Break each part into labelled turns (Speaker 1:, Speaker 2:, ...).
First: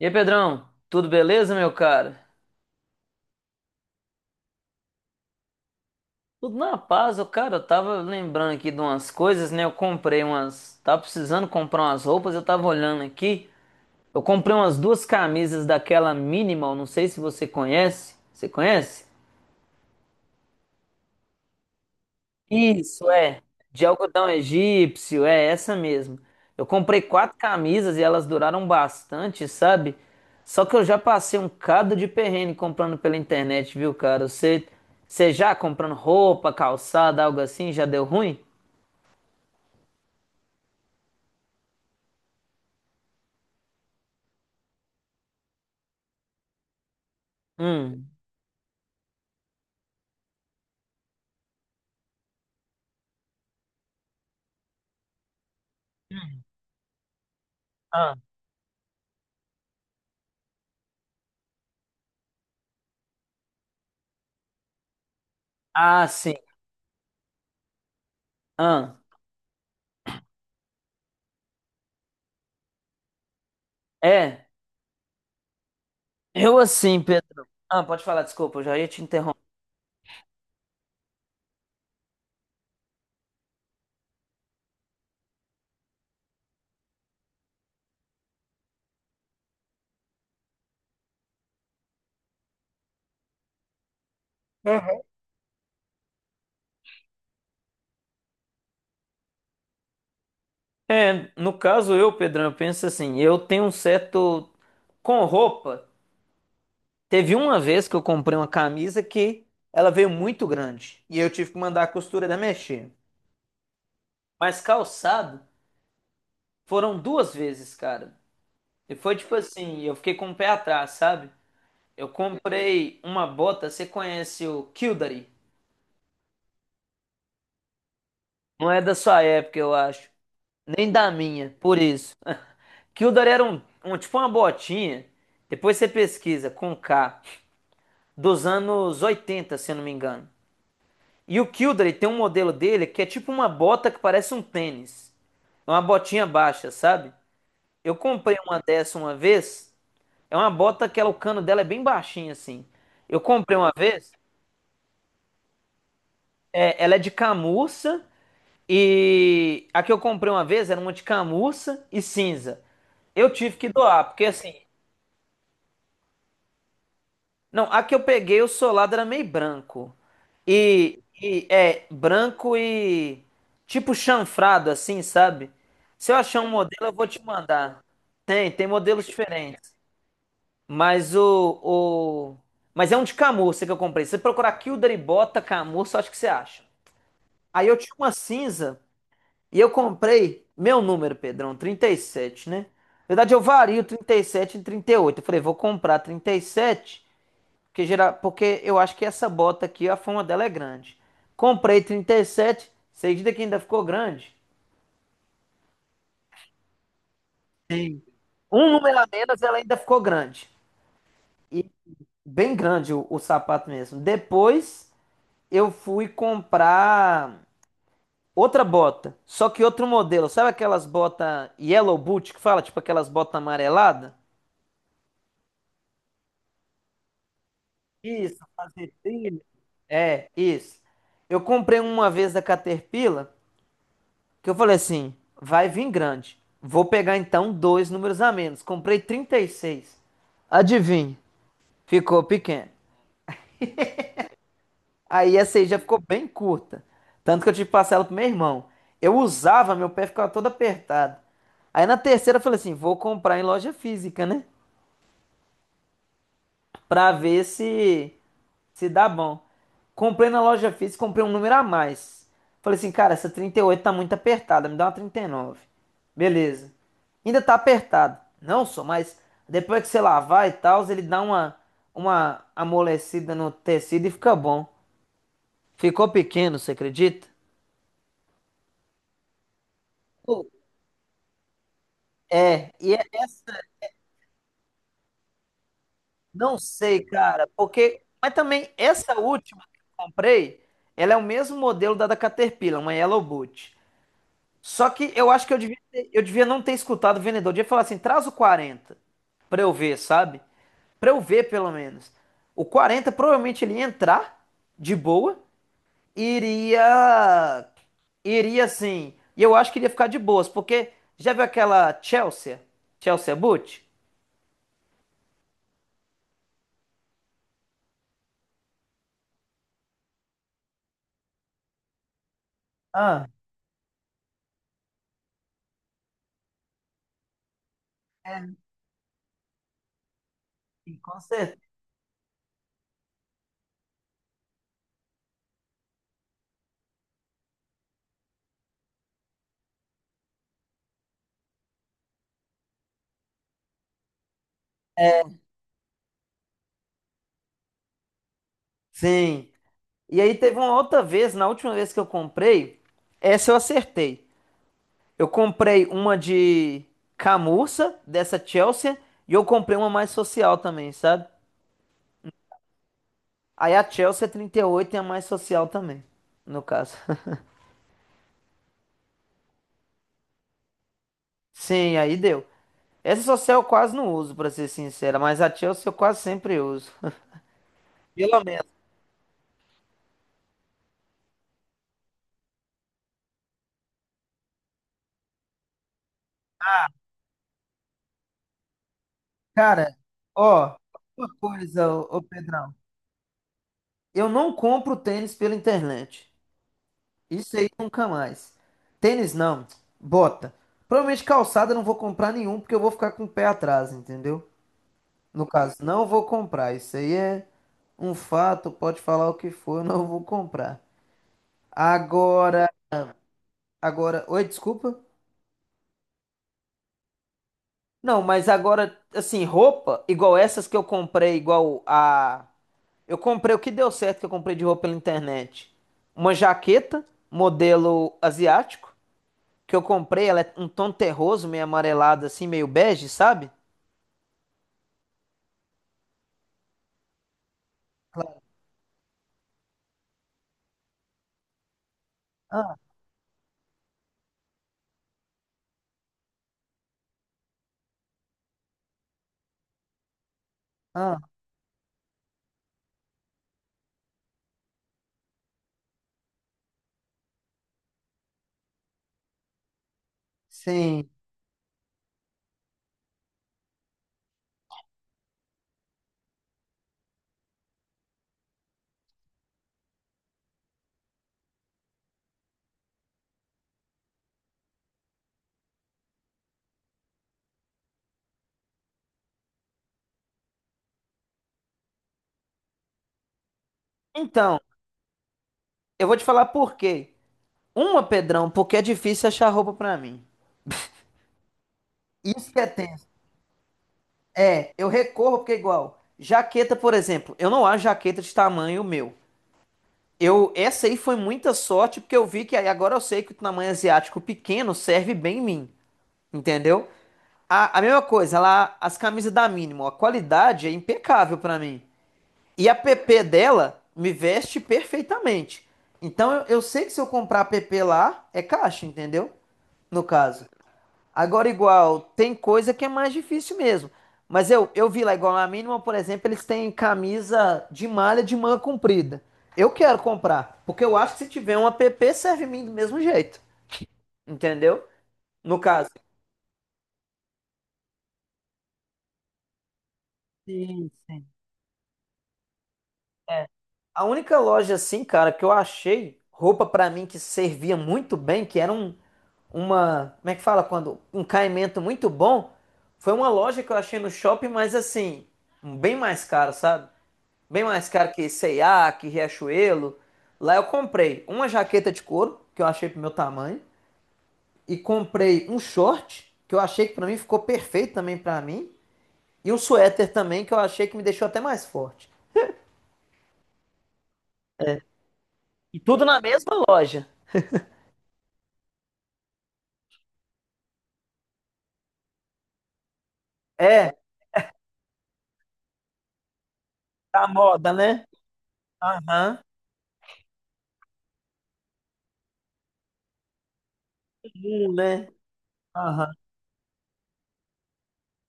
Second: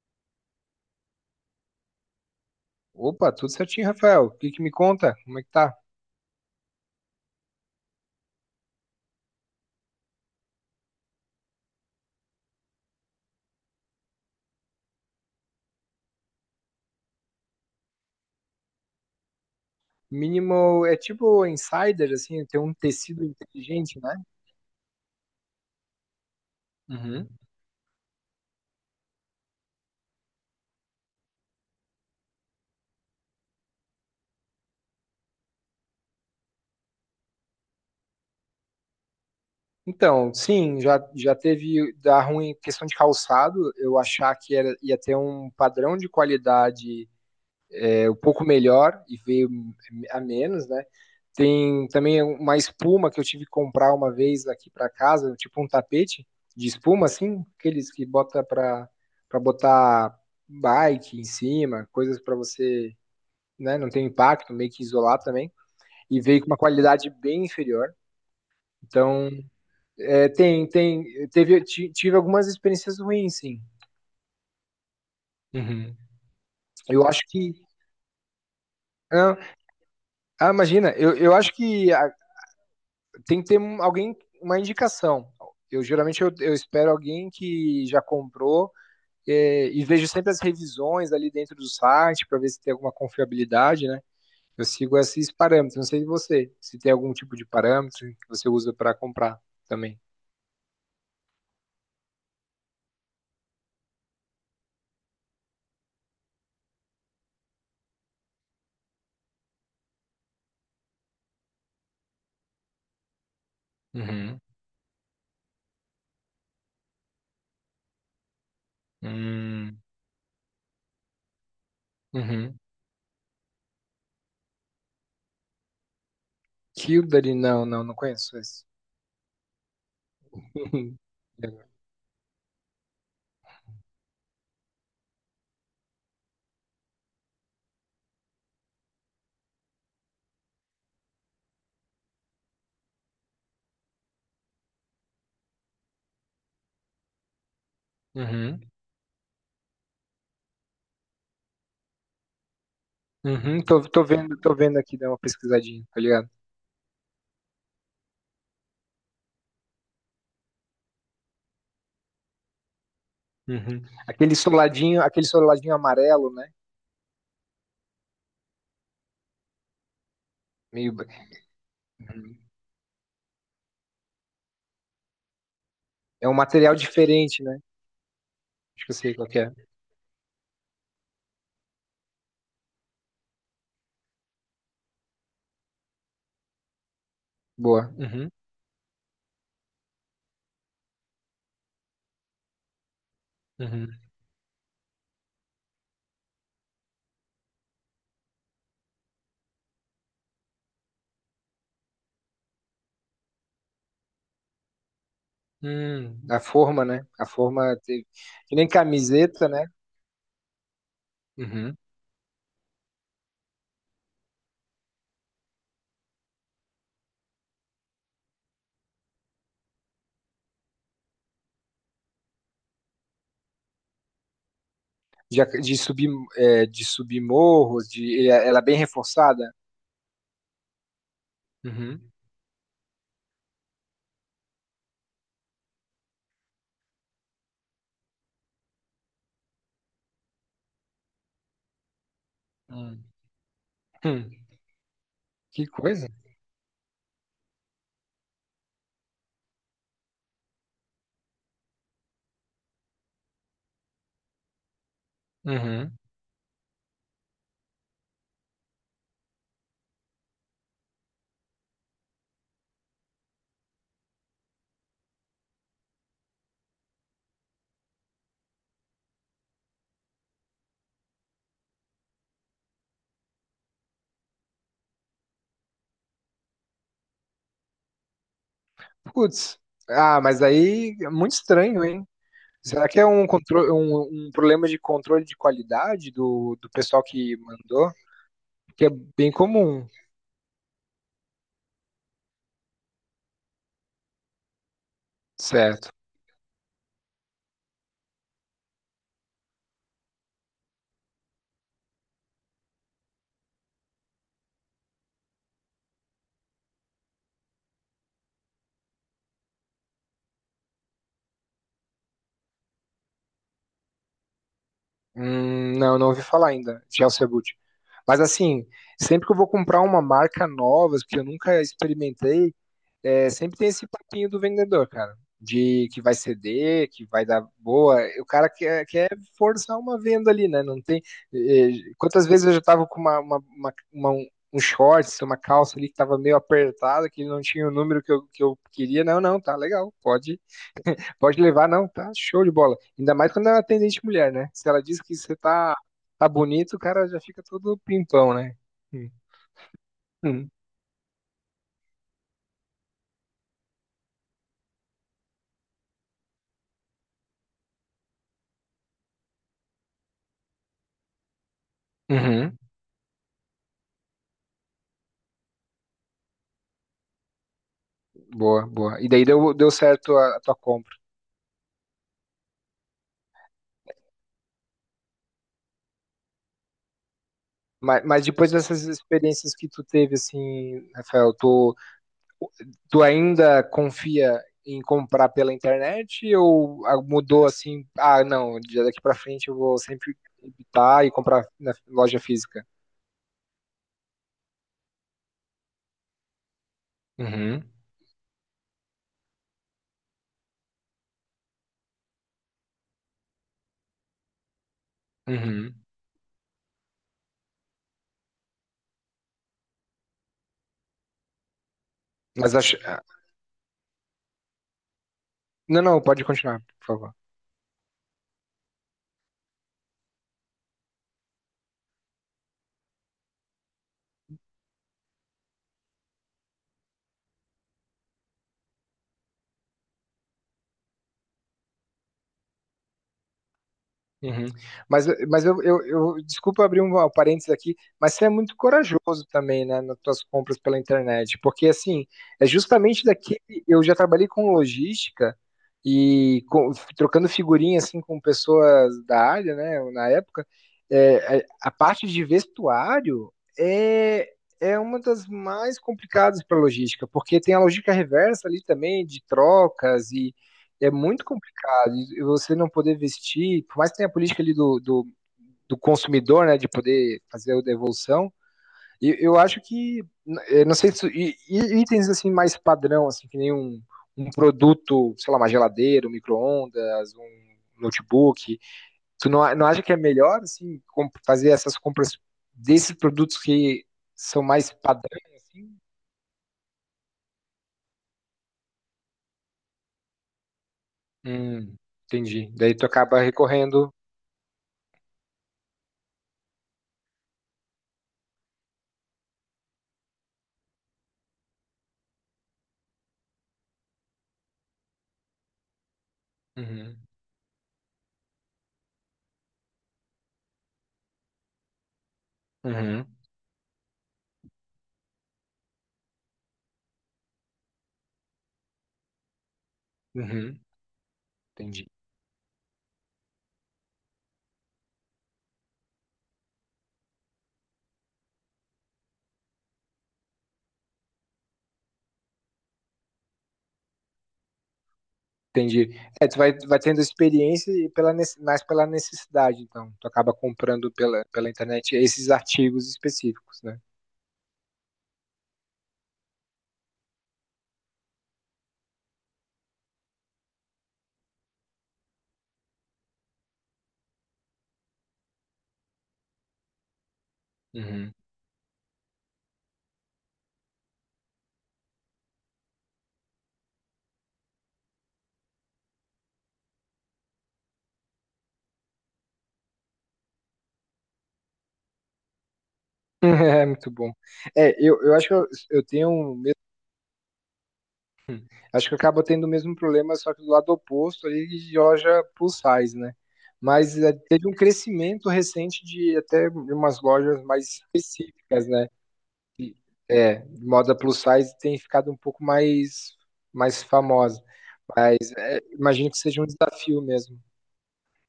Speaker 1: E aí, Pedrão, tudo beleza, meu cara?
Speaker 2: Opa, tudo certinho, Rafael. O que que me conta? Como é que tá?
Speaker 1: Tudo na paz, ô cara, eu tava lembrando aqui de umas coisas, né? Eu comprei umas. Tava precisando comprar umas roupas, eu tava olhando aqui. Eu comprei umas duas camisas daquela Minimal, não sei se você conhece. Você conhece?
Speaker 2: Minimal é tipo insider, assim, tem um
Speaker 1: Isso,
Speaker 2: tecido
Speaker 1: é. De
Speaker 2: inteligente, né?
Speaker 1: algodão egípcio, é essa mesmo. Eu comprei
Speaker 2: Uhum.
Speaker 1: quatro camisas e elas duraram bastante, sabe? Só que eu já passei um cado de perrengue comprando pela internet, viu, cara? Você já comprando roupa, calçada, algo assim, já deu ruim?
Speaker 2: Então, sim, já teve dar ruim em questão de calçado, eu achar que era, ia ter um padrão de qualidade
Speaker 1: Hum.
Speaker 2: é um pouco melhor e veio a menos, né? Tem também uma espuma que eu tive que comprar uma vez aqui para casa, tipo um tapete de espuma, assim, aqueles que
Speaker 1: Ah,
Speaker 2: bota para botar bike em cima, coisas para você, né, não ter impacto, meio que isolar também.
Speaker 1: ah,
Speaker 2: E
Speaker 1: sim.
Speaker 2: veio com uma qualidade bem inferior.
Speaker 1: Ah,
Speaker 2: Então, é, tive algumas experiências ruins, sim.
Speaker 1: é.
Speaker 2: Uhum.
Speaker 1: Eu assim,
Speaker 2: Eu acho
Speaker 1: Pedro.
Speaker 2: que.
Speaker 1: Ah, pode falar, desculpa, eu já ia te
Speaker 2: Ah,
Speaker 1: interromper.
Speaker 2: ah, imagina, eu acho que tem que ter alguém, uma indicação. Eu geralmente eu espero alguém que já comprou é, e vejo sempre as revisões ali dentro do site para ver se tem alguma confiabilidade, né? Eu sigo esses parâmetros. Não sei de você, se tem algum tipo de parâmetro que você usa para comprar também.
Speaker 1: É, no caso eu, Pedrão, eu penso assim, eu tenho um certo com roupa. Teve uma vez que eu comprei uma camisa que ela veio muito grande e eu tive que mandar a costureira mexer.
Speaker 2: Uhum.
Speaker 1: Mas calçado foram duas vezes, cara. E foi tipo
Speaker 2: Hum.
Speaker 1: assim, eu fiquei com o pé atrás, sabe? Eu
Speaker 2: Uhum.
Speaker 1: comprei uma bota, você conhece o Kildare?
Speaker 2: Kildare, não, não, não conheço esse.
Speaker 1: Não é da sua época, eu acho. Nem da minha, por isso. Kildare era um tipo uma botinha. Depois você pesquisa com K, dos anos 80, se eu não me engano. E o Kildare tem um modelo dele que é tipo uma bota que parece um tênis. É uma botinha baixa, sabe? Eu comprei uma
Speaker 2: Uhum.
Speaker 1: dessa uma vez. É uma bota que ela, o cano dela é bem baixinho assim. Eu comprei
Speaker 2: Uhum.
Speaker 1: uma
Speaker 2: Tô, tô
Speaker 1: vez,
Speaker 2: vendo, tô vendo aqui, dá uma pesquisadinha, tá ligado?
Speaker 1: é, ela é de camurça e a que eu comprei uma vez era uma de camurça e cinza. Eu tive que
Speaker 2: Uhum.
Speaker 1: doar, porque
Speaker 2: Aquele
Speaker 1: assim,
Speaker 2: soladinho, aquele soladinho amarelo, né?
Speaker 1: não, a que eu peguei, o solado era meio branco.
Speaker 2: Meio,
Speaker 1: E é
Speaker 2: Uhum.
Speaker 1: branco e tipo chanfrado, assim, sabe? Se eu
Speaker 2: É um
Speaker 1: achar um
Speaker 2: material
Speaker 1: modelo, eu vou te
Speaker 2: diferente, né?
Speaker 1: mandar. Tem
Speaker 2: Acho que eu
Speaker 1: modelos
Speaker 2: sei qual que é.
Speaker 1: diferentes. Mas o, o... Mas é um de camurça que eu comprei. Se você procurar Kilder e Bota camurça, acho que você acha. Aí eu
Speaker 2: Boa.
Speaker 1: tinha uma
Speaker 2: Uhum.
Speaker 1: cinza e eu comprei meu número, Pedrão, 37, né? Na verdade, eu vario
Speaker 2: Uhum.
Speaker 1: 37 e 38. Eu falei, vou comprar 37. Porque, geral, porque eu acho que essa bota aqui, a fama dela é grande. Comprei 37, você acredita que ainda ficou grande?
Speaker 2: A forma, né? A forma teve... que nem
Speaker 1: Um número a menos,
Speaker 2: camiseta,
Speaker 1: ela
Speaker 2: né?
Speaker 1: ainda ficou grande. E
Speaker 2: Uhum.
Speaker 1: bem grande o sapato mesmo. Depois eu fui comprar outra bota, só que outro modelo. Sabe aquelas botas yellow boot que fala? Tipo aquelas botas amareladas?
Speaker 2: De subir, de subir morros,
Speaker 1: Isso,
Speaker 2: ela é bem
Speaker 1: fazer trilha.
Speaker 2: reforçada.
Speaker 1: É, isso. Eu comprei uma
Speaker 2: Uhum.
Speaker 1: vez da Caterpillar. Que eu falei assim, vai vir grande. Vou pegar então dois números a menos. Comprei 36. Adivinha, ficou pequeno.
Speaker 2: Hum. Hum.
Speaker 1: Aí essa aí
Speaker 2: Que
Speaker 1: já ficou
Speaker 2: coisa.
Speaker 1: bem curta. Tanto que eu tive que passar ela pro meu irmão. Eu usava, meu pé ficava todo apertado. Aí na terceira eu falei assim, vou comprar em loja física, né?
Speaker 2: Uhum.
Speaker 1: Pra ver se dá bom. Comprei na loja física, comprei um número a mais. Falei assim, cara, essa 38 tá muito apertada, me dá uma 39. Beleza. Ainda tá apertado. Não só, mas depois que você lavar e tal, ele dá uma amolecida no tecido e fica bom. Ficou pequeno, você acredita?
Speaker 2: Putz. Ah, mas
Speaker 1: Pô,
Speaker 2: aí é muito estranho, hein?
Speaker 1: é,
Speaker 2: Será
Speaker 1: e
Speaker 2: que
Speaker 1: é
Speaker 2: é um,
Speaker 1: essa,
Speaker 2: contro- um, um problema de controle de qualidade do,
Speaker 1: não
Speaker 2: do
Speaker 1: sei,
Speaker 2: pessoal que
Speaker 1: cara,
Speaker 2: mandou?
Speaker 1: porque. Mas também,
Speaker 2: Que é
Speaker 1: essa
Speaker 2: bem
Speaker 1: última que
Speaker 2: comum,
Speaker 1: eu comprei, ela é o mesmo modelo da Caterpillar, uma Yellow Boot. Só que eu acho que
Speaker 2: certo?
Speaker 1: eu devia não ter escutado o vendedor. Eu devia falar assim, traz o 40 pra eu ver, sabe? Pra eu ver, pelo menos. O 40 provavelmente ele ia entrar de boa e iria... Iria, assim... E eu acho que iria ficar de boas, porque... Já viu aquela Chelsea? Chelsea Boot?
Speaker 2: Não, não ouvi falar ainda de Elcia Boot. Mas assim, sempre que eu vou comprar uma marca nova, que eu nunca experimentei,
Speaker 1: Ah,
Speaker 2: é, sempre tem esse papinho do vendedor, cara. De que vai ceder, que vai dar boa. E o cara
Speaker 1: é,
Speaker 2: quer forçar uma venda ali, né? Não
Speaker 1: sim,
Speaker 2: tem.
Speaker 1: com certeza.
Speaker 2: eh, Quantas vezes eu já tava com um shorts, uma calça ali que tava meio apertada, que não tinha o número que eu queria. Não, não, tá legal, pode. Pode levar, não, tá show de bola. Ainda mais quando é uma atendente mulher, né? Se ela diz que você tá bonito, o cara já fica todo pimpão, né? Hum,
Speaker 1: Sim. E aí
Speaker 2: hum,
Speaker 1: teve uma outra vez, na última vez que eu comprei, essa eu acertei. Eu comprei uma de camurça, dessa Chelsea, e eu comprei uma mais social também, sabe?
Speaker 2: Uhum.
Speaker 1: Aí a Chelsea é 38, é a mais social também, no caso.
Speaker 2: Boa, boa. E daí deu certo a tua compra.
Speaker 1: Sim, aí deu. Essa social eu quase não uso, pra ser sincera, mas a Chelsea eu quase sempre uso.
Speaker 2: Mas, mas
Speaker 1: Pelo
Speaker 2: depois
Speaker 1: menos.
Speaker 2: dessas experiências que tu teve, assim, Rafael, tu ainda confia em comprar pela internet ou mudou assim? Ah, não, de daqui pra frente eu vou
Speaker 1: Cara,
Speaker 2: sempre
Speaker 1: ó,
Speaker 2: evitar e
Speaker 1: uma
Speaker 2: comprar na
Speaker 1: coisa, ô,
Speaker 2: loja
Speaker 1: ô
Speaker 2: física.
Speaker 1: Pedrão. Eu não compro tênis pela internet. Isso
Speaker 2: Uhum,
Speaker 1: aí nunca mais. Tênis não, bota. Provavelmente calçada eu não vou comprar nenhum, porque eu vou ficar com o pé atrás, entendeu? No
Speaker 2: uhum.
Speaker 1: caso, não vou comprar. Isso aí é um fato, pode falar o que for, eu não vou comprar.
Speaker 2: Mas
Speaker 1: Agora,
Speaker 2: acho.
Speaker 1: agora, oi, desculpa.
Speaker 2: Não, não, pode continuar, por favor.
Speaker 1: Não, mas agora, assim, roupa, igual essas que eu comprei, igual a. Eu comprei o que deu certo que eu comprei de roupa pela internet. Uma jaqueta, modelo asiático, que eu comprei, ela é um tom terroso, meio amarelado, assim, meio bege, sabe?
Speaker 2: Uhum. Mas desculpa abrir um parênteses aqui, mas você é muito corajoso também, né, nas suas compras pela internet, porque assim, é
Speaker 1: Ah,
Speaker 2: justamente daqui eu já trabalhei com logística e trocando figurinha assim com pessoas da área, né, na época,
Speaker 1: ah,
Speaker 2: é, a parte de vestuário é é uma das mais complicadas para logística, porque tem a logística reversa ali também de trocas e é
Speaker 1: sim.
Speaker 2: muito e você não poder vestir, por mais que tenha a política ali do consumidor, né, de poder fazer a devolução, eu acho que, eu não sei, se, e itens assim mais padrão, assim, que nem um produto, sei lá, uma geladeira, um micro-ondas, um notebook, tu não, não acha que é melhor, assim, fazer essas compras desses produtos que são
Speaker 1: Então,
Speaker 2: mais padrão, assim?
Speaker 1: eu vou te falar por quê. Uma, Pedrão, porque é difícil achar roupa pra mim.
Speaker 2: Hum, entendi.
Speaker 1: Isso que é
Speaker 2: Daí tu
Speaker 1: tenso.
Speaker 2: acaba recorrendo.
Speaker 1: É, eu recorro porque é igual. Jaqueta, por exemplo, eu não acho jaqueta de tamanho meu. Eu, essa aí foi muita sorte porque eu vi que aí agora eu sei que o tamanho asiático pequeno serve bem em mim, entendeu?
Speaker 2: Uhum,
Speaker 1: A mesma coisa, lá as camisas da Mínimo, a qualidade é impecável pra mim. E a
Speaker 2: uhum,
Speaker 1: PP dela me veste perfeitamente. Então eu sei que se eu comprar a PP lá, é caixa, entendeu? No caso.
Speaker 2: uhum,
Speaker 1: Agora,
Speaker 2: entendi.
Speaker 1: igual, tem coisa que é mais difícil mesmo. Mas eu vi lá, igual na mínima, por exemplo, eles têm camisa de malha de manga comprida. Eu quero comprar, porque eu acho que se tiver um app, serve em mim do mesmo jeito. Entendeu? No
Speaker 2: Entendi.
Speaker 1: caso,
Speaker 2: É, tu vai tendo experiência e mais pela necessidade, então. Tu acaba
Speaker 1: sim,
Speaker 2: comprando pela,
Speaker 1: sim.
Speaker 2: pela internet esses artigos específicos, né?
Speaker 1: A única loja assim, cara, que eu achei roupa pra mim que servia muito bem, que era um, uma, como é que fala quando, um caimento muito bom, foi uma loja que eu achei no shopping, mas assim, bem mais caro, sabe? Bem mais caro
Speaker 2: Uhum.
Speaker 1: que C&A, que Riachuelo. Lá eu comprei uma jaqueta de couro, que eu achei pro meu tamanho, e comprei um short, que eu achei que pra mim ficou perfeito também pra mim, e um suéter também, que eu achei que me deixou até mais forte.
Speaker 2: É muito bom. É, eu acho que eu,
Speaker 1: E
Speaker 2: eu
Speaker 1: tudo
Speaker 2: tenho.
Speaker 1: na mesma loja.
Speaker 2: Acho que eu acabo tendo o mesmo problema, só que do lado oposto ali de loja plus size, né?
Speaker 1: É,
Speaker 2: Mas é, teve um crescimento recente de até umas
Speaker 1: tá
Speaker 2: lojas mais
Speaker 1: moda, né?
Speaker 2: específicas, né?
Speaker 1: Aham.
Speaker 2: É, moda plus size tem ficado um pouco mais famosa.
Speaker 1: Né?
Speaker 2: Imagino
Speaker 1: Aham.
Speaker 2: que seja um desafio mesmo.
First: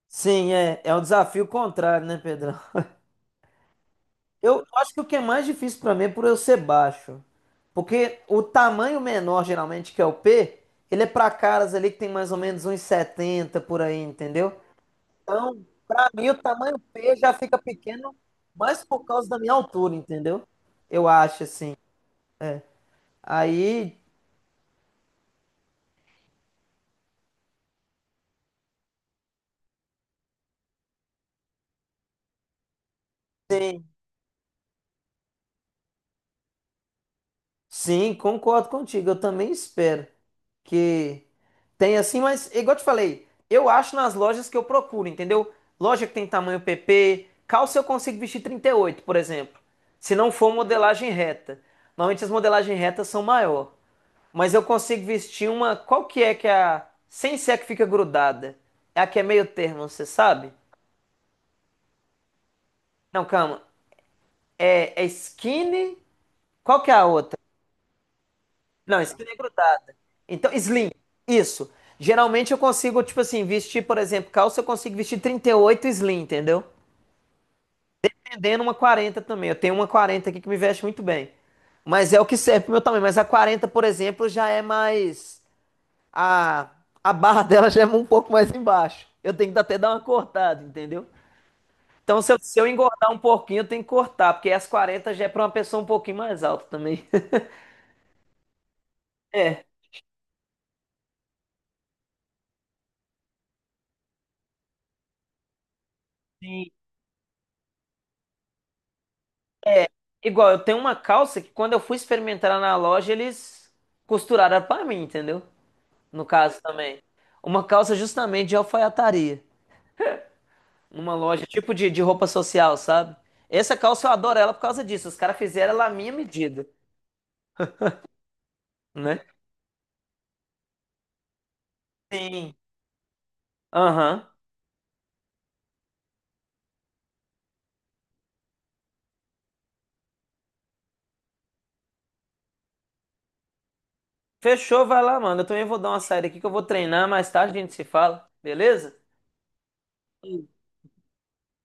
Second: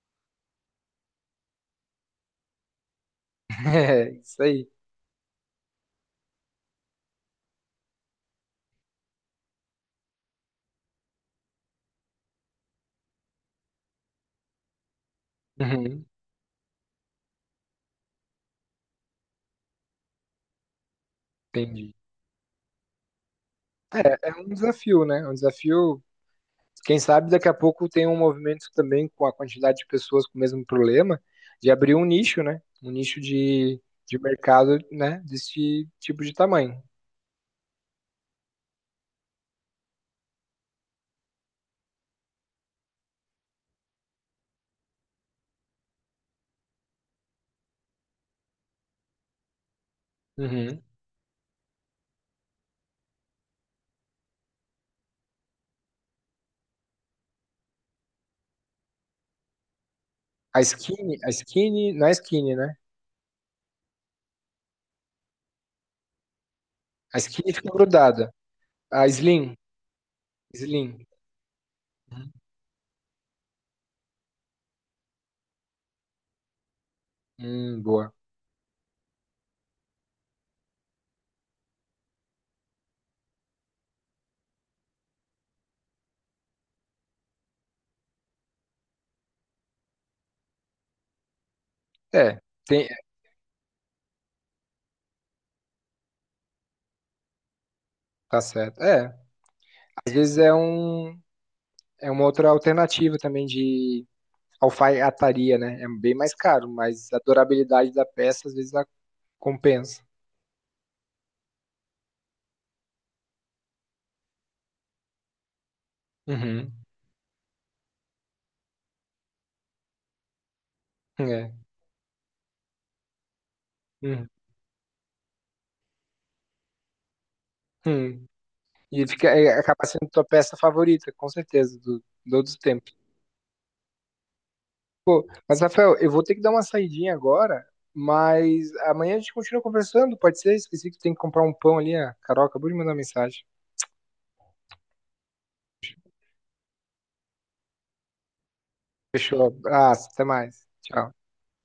Speaker 1: Sim, é um desafio contrário, né, Pedrão?
Speaker 2: É, isso
Speaker 1: Eu
Speaker 2: aí.
Speaker 1: acho que o que é mais difícil pra mim é por eu ser baixo. Porque o tamanho menor, geralmente, que é o P, ele é pra caras ali que tem mais ou menos uns 70 por aí, entendeu? Então,
Speaker 2: Uhum,
Speaker 1: pra mim, o tamanho P já fica pequeno mais por causa da minha altura, entendeu? Eu acho, assim.
Speaker 2: entendi.
Speaker 1: Aí,
Speaker 2: É, é um desafio, né? É um desafio. Quem sabe daqui a pouco tem um movimento também com a quantidade de pessoas com o mesmo problema, de abrir um nicho, né? Um nicho de mercado, né? Desse tipo de tamanho.
Speaker 1: sim, concordo contigo. Eu também espero que tenha assim, mas igual eu te falei, eu acho nas lojas que eu procuro, entendeu? Loja que tem tamanho PP, calça eu consigo vestir 38 por exemplo. Se não for
Speaker 2: Uhum.
Speaker 1: modelagem reta. Normalmente as modelagens retas são maior, mas eu consigo vestir uma, qual que é a sem ser a que fica grudada? É a que é meio termo, você sabe?
Speaker 2: A skinny, não é skinny, né?
Speaker 1: Não, calma. É skinny. Qual que é a
Speaker 2: A
Speaker 1: outra?
Speaker 2: skinny fica grudada.
Speaker 1: Não,
Speaker 2: A
Speaker 1: skinny é
Speaker 2: slim,
Speaker 1: grudada. Então, slim,
Speaker 2: slim.
Speaker 1: isso.
Speaker 2: Uhum.
Speaker 1: Geralmente eu consigo, tipo assim, vestir, por exemplo, calça, eu consigo vestir 38 slim, entendeu?
Speaker 2: Boa.
Speaker 1: Tendendo uma 40 também. Eu tenho uma 40 aqui que me veste muito bem. Mas é o que serve pro meu tamanho. Mas a 40, por exemplo, já é mais. A, a barra dela já é um pouco mais embaixo. Eu tenho que até dar uma cortada, entendeu? Então, se
Speaker 2: É,
Speaker 1: eu, se eu
Speaker 2: tem,
Speaker 1: engordar um pouquinho, eu tenho que cortar, porque as 40 já é pra uma pessoa um pouquinho mais alta também.
Speaker 2: tá certo. É,
Speaker 1: É.
Speaker 2: às vezes é uma outra alternativa também de alfaiataria, né? É bem mais caro, mas a durabilidade da peça às vezes ela
Speaker 1: É,
Speaker 2: compensa.
Speaker 1: igual, eu tenho uma calça que quando eu fui experimentar na loja, eles costuraram pra mim, entendeu? No caso
Speaker 2: Uhum.
Speaker 1: também. Uma calça justamente de alfaiataria. Numa loja
Speaker 2: É.
Speaker 1: tipo de roupa social, sabe? Essa calça eu
Speaker 2: Uhum.
Speaker 1: adoro ela por causa disso. Os caras fizeram ela à minha medida,
Speaker 2: Uhum. E
Speaker 1: né?
Speaker 2: fica, é, acaba sendo tua peça favorita, com certeza, do, de todos
Speaker 1: Sim.
Speaker 2: os tempos.
Speaker 1: Aham.
Speaker 2: Pô, mas, Rafael, eu vou ter que dar uma saidinha agora, mas amanhã a gente continua conversando, pode ser? Esqueci que tem que comprar um pão ali, a Carol acabou de mandar mensagem.
Speaker 1: Fechou, vai lá, mano. Eu também vou dar uma saída aqui que eu vou treinar. Mais tarde a gente se fala, beleza?
Speaker 2: Fechou. Ah, até mais. Tchau.